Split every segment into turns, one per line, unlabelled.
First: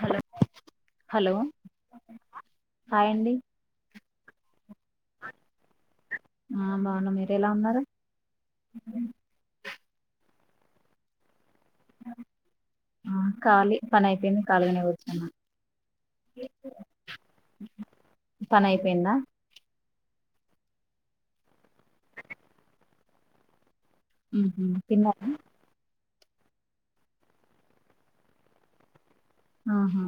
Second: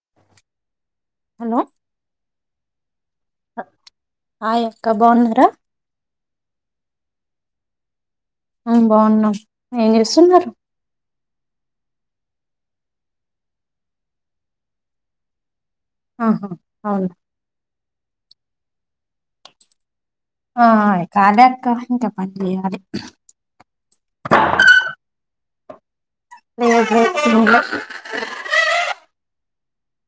Hello hello hi అండి.
Hi అక్క బావున్నారా?
ఆ బావున్నాం. మీరేలా ఉన్నారు?
ఆ బాగున్నాం. ఏం చేస్తున్నారు?
ఆ ఖాళీ పని అయిపోయింది. ఖల్గానే కూర్చున్న.
ఆహా అవును
పనైయిపోయిందా?
ఆ కాలెక్క ఇంకా పన్గాలే
ఉహ్ హు తిన్నారా?
లేదు ఇప్పుడే వచ్చినం [inaudible]
ఆహా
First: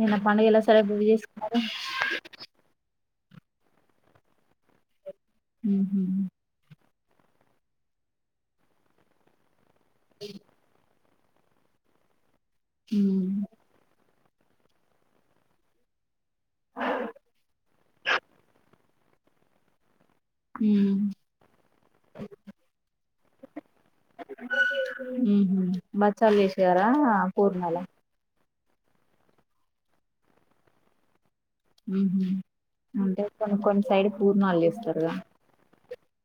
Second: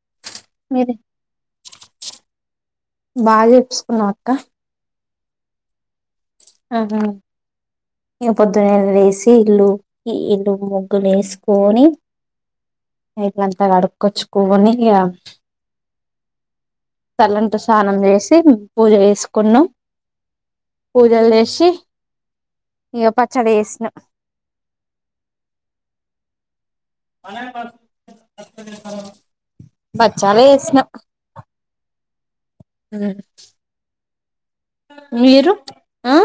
నిన్న పండగ ఎలా
మీరు
సెలెబ్రేట్ చేసుకున్నారు?
బాగ చేసుకున్నాం. అక్క
ఉహ్ హు
ఆహా ఇగ పొద్దున్నే లేసి ఇల్లు ఇల్లు ముగ్గులేసుకొని
ఉ
బయటంతా కడు కొచ్చుకొని ఇగ తల్లంటు స్నానం చేసి పూజ చేసుకున్నాం పూజలు చేసి ఇగ పచ్చడి చేసినమ్
బచ్చల్ చేశారా పూర్ణాల
బచ్చాలే చేసినా
ఉహూ అంటే కొన్ని కొన్ని సైడ్ పూర్ణాలు చేస్తారుగా
మీరు ఆ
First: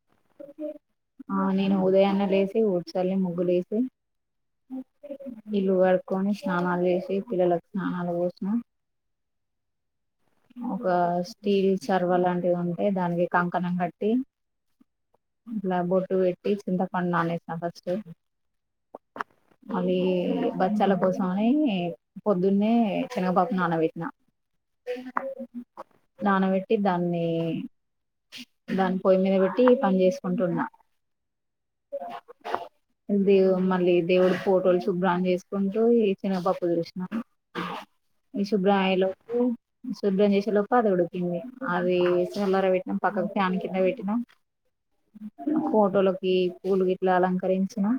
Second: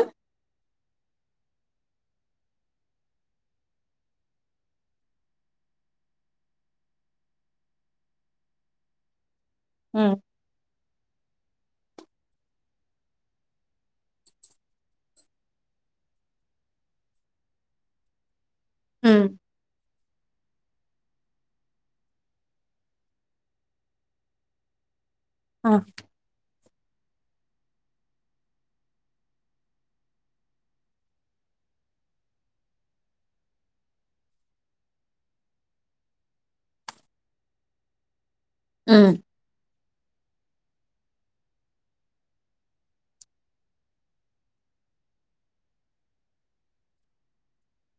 ఆ నేను ఉదయాన్నే లేేసి ఊడ్చిలే ముగ్గు లేేసి ఇల్లు కడుకొని స్నానాలు చేసి పిల్లలకు స్నానాల పోసినమ్.
ఉ
ఒక స్టీల్ చర్వలాంటిది ఉంటే దానికి కంకణం కట్టి అట్లా బొట్టు పెట్టి చింత పండు నానేస్నా ఫస్టు
ఉ
అవీ బచ్చాల కోసమని పొద్దున్నే చెనగపప్పు నానపెట్టిన [inaudible]
ఆ
ట్టి దాన్ని దాన్ని పొయ్యి మీద పెట్టి పని చేసుకుంటున్నా. [inaudible] దే మళ్ళీ దేవుడు ఫోటోలు శుభ్రం చేసుకుంటూ ఈ శెనగపప్పు చూసిను. ఈ శుభ్రం అయె లోపు శుభ్రం చేసే లోప్పు అది ఉడికింది అది చల్లార పెట్టిన్నం పక్కకు ప్యాన్ కింద పెట్టిన్నం. ఫోటోలకి పూలు గిట్లా అలంకరించినమ్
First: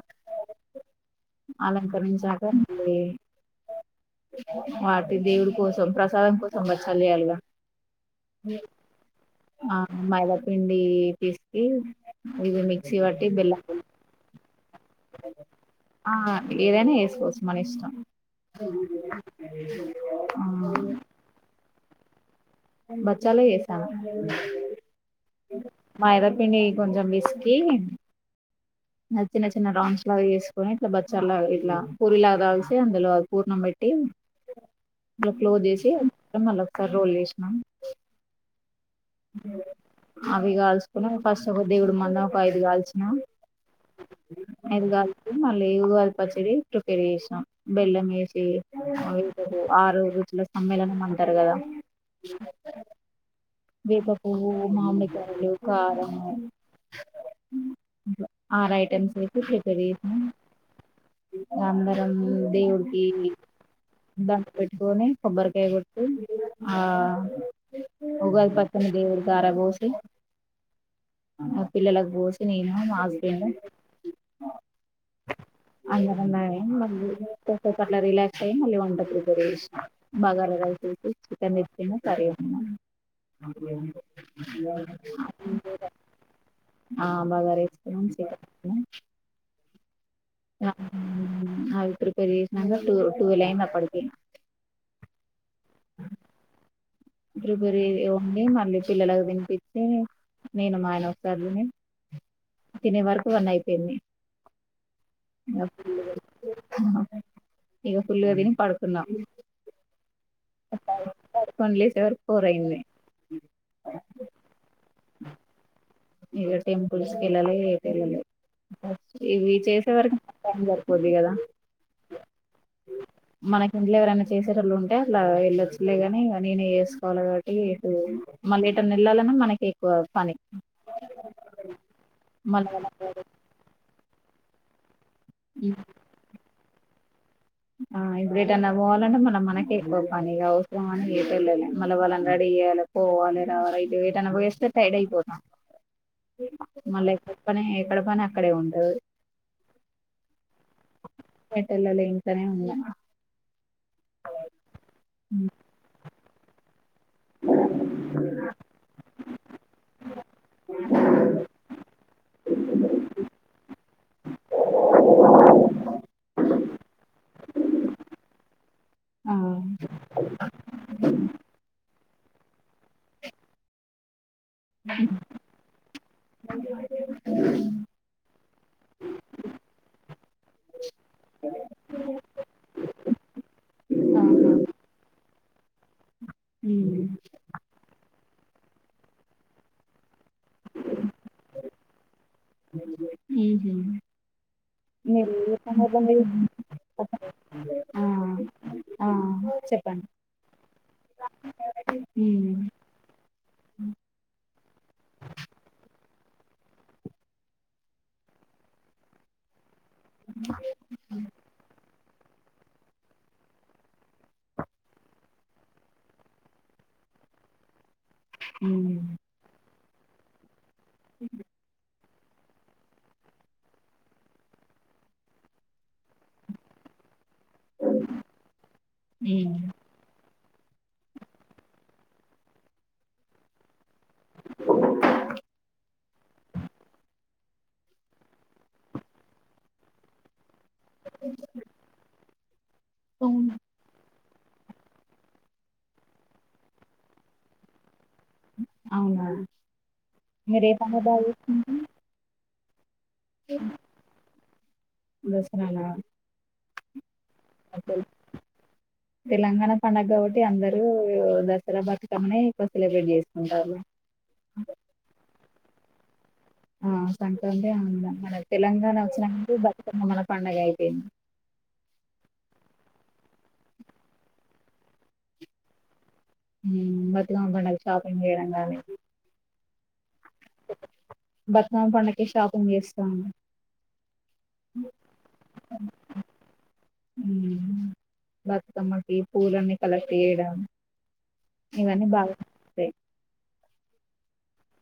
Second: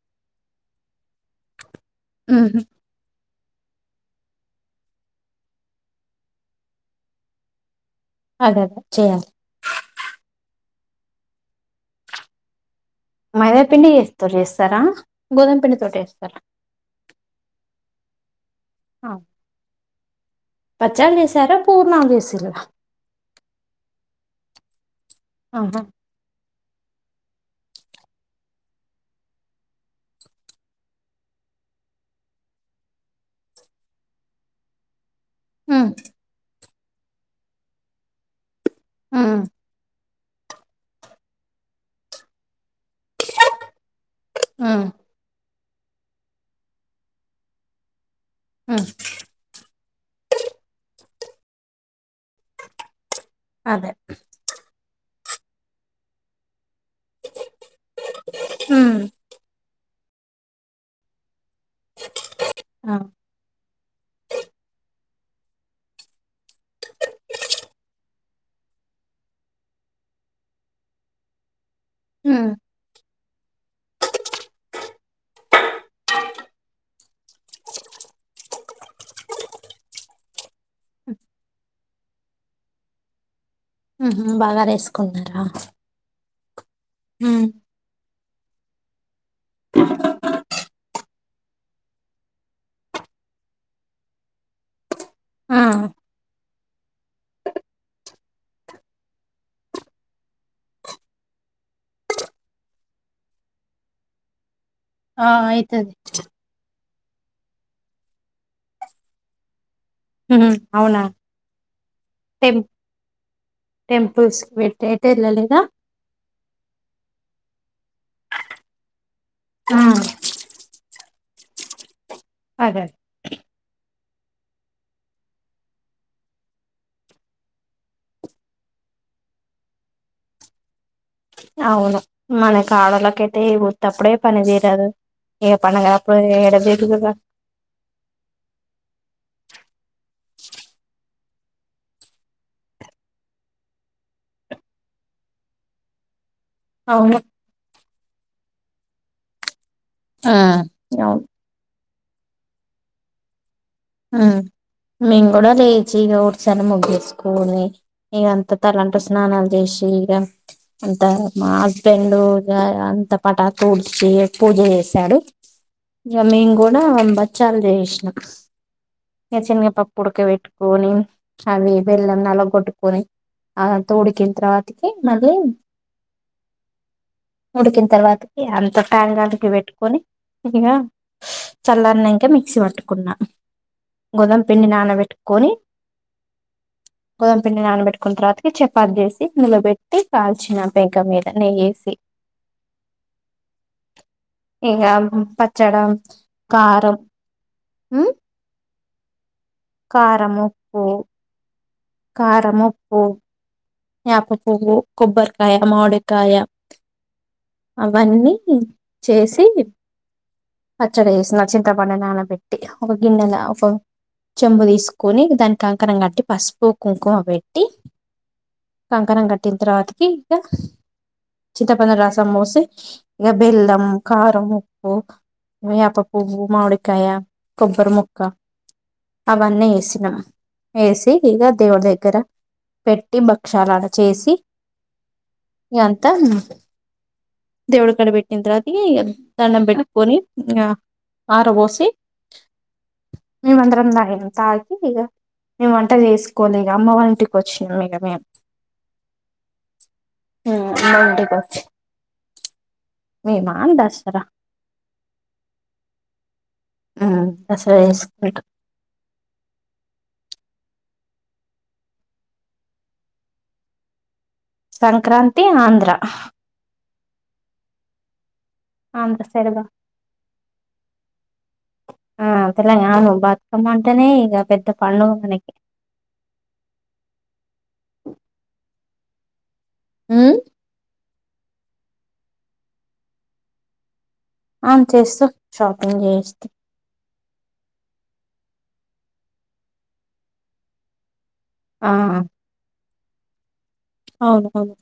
అలంకరించాక మళ్ళీ వాటి దేవుడి కోసం ప్రసాదం కోసం బచ్చాల్ చెయాలిగా
అదే అదే చేయాలి
ఆ మైదాపిండి డి పిస్కి ఇగొ మీ
మైదాపిండి ఎస్తో చేస్తారా గోధుమ పిండి తోటి
ఆ
యెస్తారా.
ఏదైనా వేసుకోవచ్చు మన ఇష్టం [inaudible] ఆ
బచ్చాల్ చేసారా పూర్నాలు చేస
బచ్చాలే చేసాను
ఆహా
మైదాపిండి కొంచం పిస్కి చిన్న చిన్న చిన్న రౌండ్స్ లాగా చేసుకొని ఇట్లా బచ్చాలాగా ఇట్లా పూరిలాగా కాల్చి అందులో పూర్ణం పెట్టి. మళ్ల క్లోజ్
ఉమ్
చేసి మళ్ళ ఒకసారి రోల్ చేస్
ఉమ్
[inaudible] అవి కాల్చుకొని ఫస్ట్ ఒక దేవుడు మళ్లా ఒక ఐదు కాల్చిన.
ఉమ్
ఐదు గాల్చి మళ్ళీ ఉగాది పచ్చడి ప్రిపేర్ చేసినా బెల్లం వేసి యె
ఉమ్
ఆరు రుచుల సమ్మేళనం అంటారు కదా
అదే
వేప పూవు మామిడి కాయలు కారము ఉ అట్లా ఆర్
ఉమ్
ఐటమ్స్ వేసి ప్రిపేర్ చే అందరం
ఆ
దేవుడికి దండం పెట్టుకొని కొబ్బరికాయ గొట్టి ఆ ఉగాది పచ్చడ్ని దేవుడికి కారా బోసి పిల్లలకు పోసి
ఉమ్
నేను మా హస్బెండు [inaudible] అందరం తాగి మళ్ళీ కాసెపు అట్లా రిలాక్స్ అయ్యి మళ్ళీ వంట ప్రిపేర్ చేసిన్నా బగారా రైస్ చికెన్ తెచ్చుకున్న కరీ చేసిన
ఉహు బగారేసుకున్నారా
ఆ బగరేసుకున్నాం చికెన్ వేసుకున్నాం ఆ అది ప్రిపేర్ చేసినాక టూ ట్వెల్వ్ అయింది అప్పటికి
ఆ
ఇద్దరు గురి ఉండి మళ్ళీ పిల్లలకు విినిపించి నేను మా ఆయన ఒకసారిని తినే వరకువన్నీ అయిపోయింది
ఆ ఆయితది
ఇక ఫుల్ గా తిని పడుకుంనా
అవునా
లేసే వరకు ఫోర్
టం
అయింది
టెంపుల్స్ పెట్టి అయితే వెళ్ళలేదా
ఇగ టెంపుల్స్ కి వేళలే పిల్లలే ఇవి
ఆ
చేసే వరకి టైమ్ సరిపోది కదా
అదే
మనకి ఇంట్లో ఎవరైనా చేసేటళు ఉంటే అట్లా వీళ్ళు వచ్చలే కాని నేనేస్త తీసుకోవాలి కాబట్టి ఇటు మళ్ళీ ఇటు నిళ్లాలన్నా మనకి ఎక్కువ పని
అవును మన
మళ్ళీ
కాడలకైతే గుట్టప్పుడే పని తీరదు ఏక పడుంగా అప్పుడు ఇడదిద
ఆ ఇప్పుడు ఏటన్నా పోవాలంటే మళ్ళీ మనక ఎక్కువ పని అవసరం అని ఏ వెళ్ళాలి మళ్ళ వాళ్ళ రెడీ తెాల పోవాలి రావాల ఇది ఇద వస్ ఎడయిపోదం మళ్ళా
అవును
ఎక్కడ పని ఎక్కడ పని అక్కడే ఉండదు
ఆ అవును
ఎల్ాల ఏం సనే ఉన్నా
మేం కూడా లేచ్చ ఇ ఊర్ సార్ ముగి స్కూల్ని ఇకంత తల్లంటూ స్నానాలు చేసి ఇక అంత మా హస్బెండ్ అంత పటాకు డిచి పూజ చేసాడు ఇ మేం కూడా బచ్చాలు చేసినాం
ఆ
ఇ
ఆహా.
చిన్నగా పప్పు ఉడక పెట్టుకొని అవి వెెల్ళం నలగొట్టుకొని తోడికిన తర్వాతకి మళ్ళీ
అ
ఉడికిన తర్వాతకి అంత ట్యాంగానికి పెట్టుకొని అదిగా చల్లన్నా ఇంకా మిక్సీ పట్టుకున్నా
ఉమ్
గోదమ పిండి నానబెట్టుకొని గదమ పిండి నానబెట్టుకున్న తర్వాత చపాతి చేసి నిలబెట్టి కాల్చిన పెంక మీద నెయ్యేసి ఇక
అ
పచ్చడ కారం ఉమ్
[inaudible] ఆ
కారం ఉప్పు కఖారం
ఉమ్
ఉప్పు యాప పూవు కొబ్బరికాయ మాడ కాయ అవన్నీ చేసి అచ్చడి వేసిన చింతపండు నానబెట్టి ఒక గిన్నెన ఒక చెంబు తీసుకొని దానికి కంకణం కట్టి పసుపు కుంకుమ పెట్టి
ఉమ్
కంకణం కట్టిన తర్వాతకి ఇంక చింతపనులు రాస్త సమోసే ఇక బెల్లం కారం ఉప్పు అపా పువ్వు మామిడికాయ కొబ్బరి ముక్క అవన్నీ వేసినమా వేసి ఇక దేవుడి దగ్గర పెట్టి భక్షాలన చేసి ఎ ఎంత దేవడు కడ పెట్టింద అది దన్న బట్కని ఆ ఆరబోసి
ఉమ్
దా తాగి ఇక మేము వంట చేసుకోవి ఇక అమ్మ వా ఇంటికి వచ్చినాం ఇక మేము
అవునా మీరు ఏ
అమ్మ
పండగ బాగా
ఇంటికి వచ్చి
[unintelligible]
మేమా దసరా
దసరా నా
ఆ
తెలంగాణ పండగ కాద అందరు దసరా బతుకమ్మనే ఎక్కువ సెలబ్రేట్ చేసుకుంటారు
సంక్రాంతి ఆంధ్ర
ఆ సంక్రాంతి ఆంధ్ర తెలంగాణ
ఆంధ్ర
వచ్చినంటే
సైడ్
బతుకమ్మా మన పండుగ అయిపోయింది
అమ్మ అంటేనే ఇక పెద్ద పండుగ మనకి
ఉమ్, బతుకమ్మ పండగ షాపింగ్ చేయడం కానీ
అ
బతుకమ్మ పండుగకి షాపింగ్ చేస్తాము
ఆ చేస్తూ షాపింగ్ చేస్త
బతుకమ్మకి పూలన్నీ కలెక్ట్ చేయడం
ఆ
ఇవన్నీ బాగా [unintelligible]
అవును అవును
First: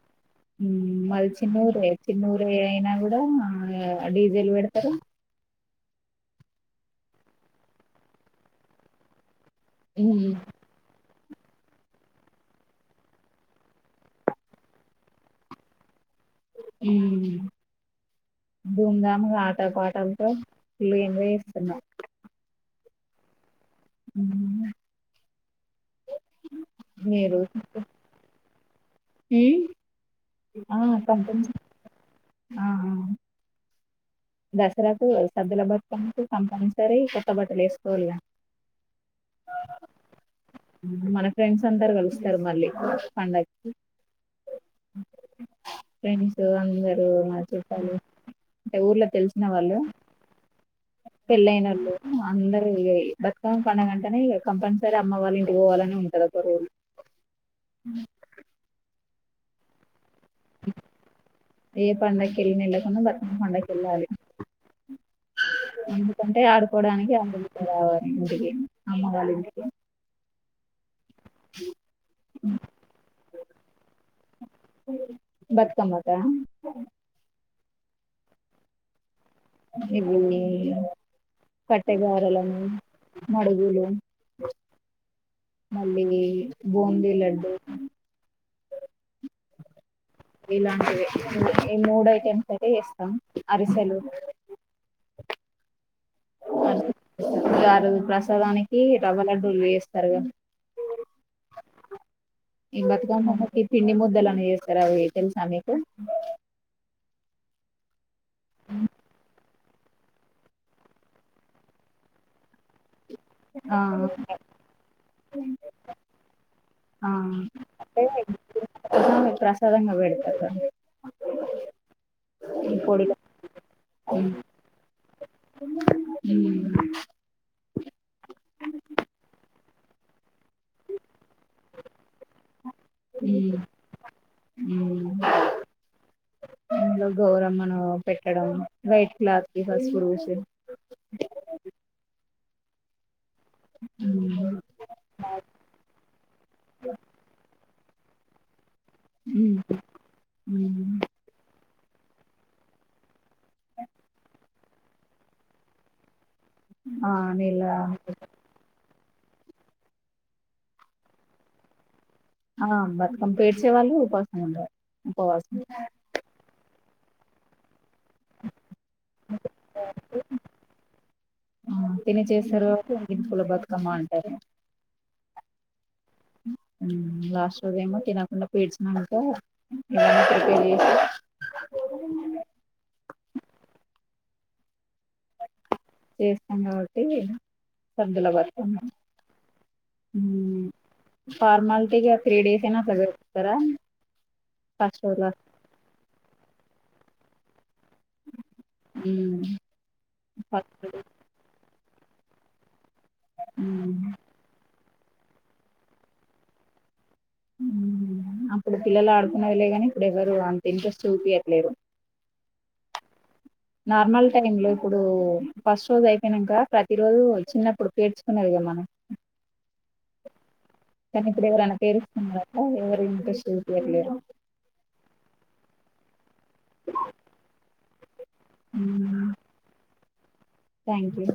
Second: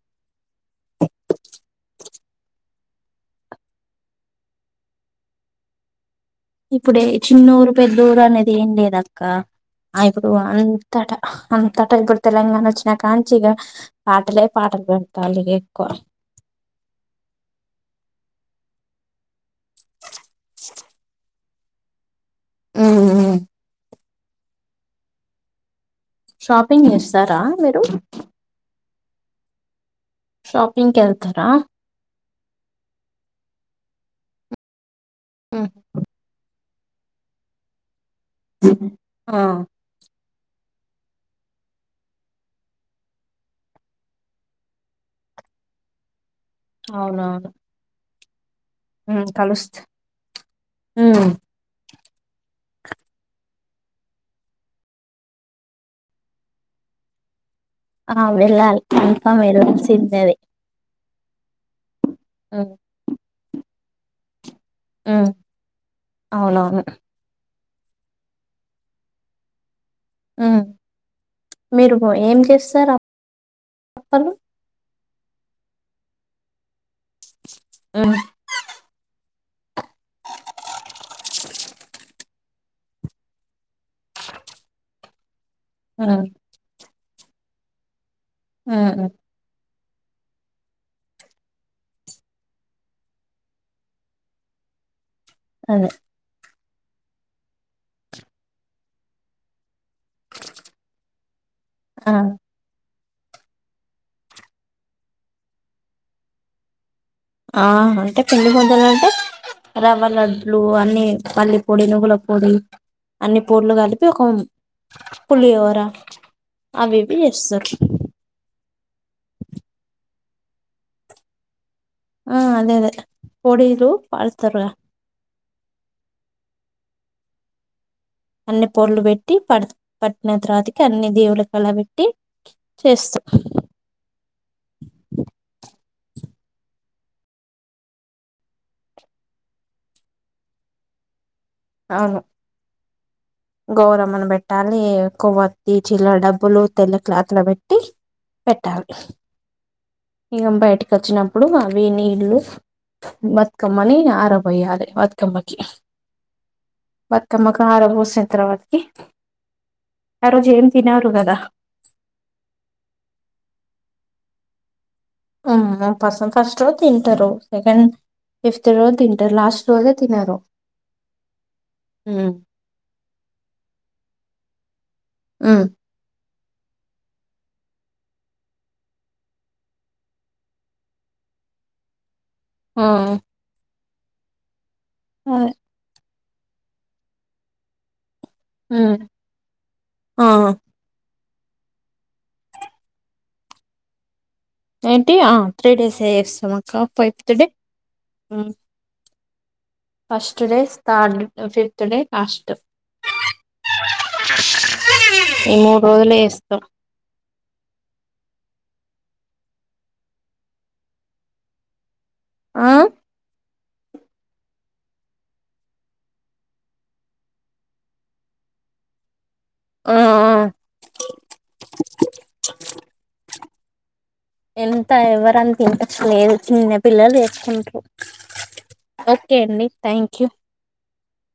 మాది చిన్నూరే చిన్నూరే అయినా కూడా డీజెలు పెడతారు
ఇప్పుడే చిన్నూరు పెద్దూరు అనేది ఏం లేదు అక్క
ఉమ్,
ఇప్పుడు అంతట అంతట ఇప్పుడు తెలంగాణ వచ్చినా కా నుంచి ఇక పాటలే పాటలు పెడతారు ఎక్కువ
ధూంధంగా ఆట పాటలతో ఫుల్ ఎంజాయ్ చేస్తుంనారు
ఉ
అ
షాపింగ్ చేస్తారా మీరు షాపింగ్ కి వెళ్తారా
ఉమ్ దసరకు సద్దుల బతకమ్మ కంపల్సరీ కొత్త బట్టలు వేసుకోవాలిగా
ఆ
మన ఫ్రెండ్స్ అందరు కలుస్తారు మళ్ళీ పండగకి ఫ్రెండ్స్ అందరు మా చుట్టాలు ఊర్లో తెలిసిన
కలుస్త
వాళ్ళు పెళ్ళయినోళ్ళు అందరు ఇ బతుకమ్మ పండగంటనే కంపల్సరీ అమ్మ వాళ్ళు ఇంటికి పోవాలని ఉంటది ఒక రోజు
ఆ వెళ్ళాలి కన్ఫర్మ్ వెళ్లాల్సింది అది
ఏ పండకి వెళ్ళిన
ఉమ్
వెళ్ళకుండా బతుకమ్మా పండకు వెళ్ళాలి
ఆ
ఎందుకంటే ఆడుకోవడానికి [inaudible] రావాలి ఇంటికి అమ్మ వాళ్ళ ఇంటికి
మీరు ఏం చేస్తారు అప్పలు
బతుకమ్మ కా
ఆ
ఇది కట్టెగారలను మడుగులు మళ్ళీ
అదే
బూందీ లడ్డూ
ఆ
ఇలాంటివి ఈ మూడు ఐటెమ్స్ అయితే చేస్తాం అరిసెలు [unintelligible] ప్రసాదానికి రవలడ్డూలు వేస్త గా
ఆ
బతుక కి పిండి ముద్దలని చేస్తారు అవి తెలుసా మీకు
ఆ అంటే పిండి ముద్దలు అంటే రవ్వ లడ్లు అన్ని పల్ల పొడి నువ్ల పొడి అన్ని పూడ్లు
ఆ
కలిపి ఒక పులిహోరా అవివి చేస్తారు
అమ ప్రసాదంగా పేడతరూ కదా
ఆ అదే అదే పొడిలు పల్స్తారు
అ
అన్ని పోడ్లు పెట్టి పడు పట్ విఘ్నత్ర్రాతికి అన్ని దేవులు కళ పెట్టి చేస్తాం
అ ఇందులో గౌరమ్మను పెట్టడం వైట్ క్లాత్ కి పసుపు పూసి
అవును గోరమ్మను
ఉమ్
పెట్టాలి కొవ్వత్తి చిల్లర డబ్బులు తెల్ల క్లాత్ల పెట్టి పెట్టాలి
ఉమ్
ఇక బయటకి వచ్చినప్పుడు నీళ్లు బతుకమ్మని ఆరబోయాలి బతుకమ్మకి
ఆ
బతుకమ్మకు
నీళ్ల
ఆరబోసిన ఆ రోజు ఏం తినరు కదా
ఆ బతుకం పేర్చేవాళ్ళు ఉపాసం ఉండి
ఫ ఫస్ట్ రోజు తింటారు సెకండ్ ఫిఫ్త్ రోజు తింటారు లాస్ట్ రోజే తినరు
ఆ తిని
ఉమ్.
చేస్తారు కాబట్టి ఎంగిలిపూల బతుకమ్మా అంటారు లాస్ట్ రోజ ఏమో తినకుండా పీడ్చినంట ప్రిపేర్ చేసి
ఆ ఆ
చేస్తాం కాబట్టి సద్దుల బతుకమ్మ
ఆ,
ఫార్మాలిటీగా త్రీ డేస్ ఏనా అట్లా జరుగుతారా
నైటీ త్రీ డేస్ అస్తాం అక్క ఫైఫ్త్ డే
ఉ
ఫస్ట్ డే స్ర్ ఫిఫత్ డే లాస్ట్
అ
ఈ మూడు రోజులేస్తాం
అప్పుడు పిల్లలు ఆడుకున్నదిలే కాని ఇప్పుడు ఎవ్వరు అంత ఇంట్రెస్ట్ చూపియట్లేరూ
ఆ
నార్మల్ టైమ్ లో ఇప్పుడు ఫస్ట్ రోజు అయిపోయినాక ప్రతి రోజు చిన్నప్పుడు పేర్చుకు అగ మని
ఆ ఆ
కానీ ఇప్పుడు ఎవరన్న ఇరుస్తున్నార ఎవరు ఇంట్రెస్ట్ చూపీయట్లేరా
ఎంత ఎవరని అంత ఇంట్రెస్ట్ లేదు చిన్న పిల్లలు తెసుకుంటూరూ ఓకే అండి థ్యాంక్ యూ
థ్యాంక్ యూ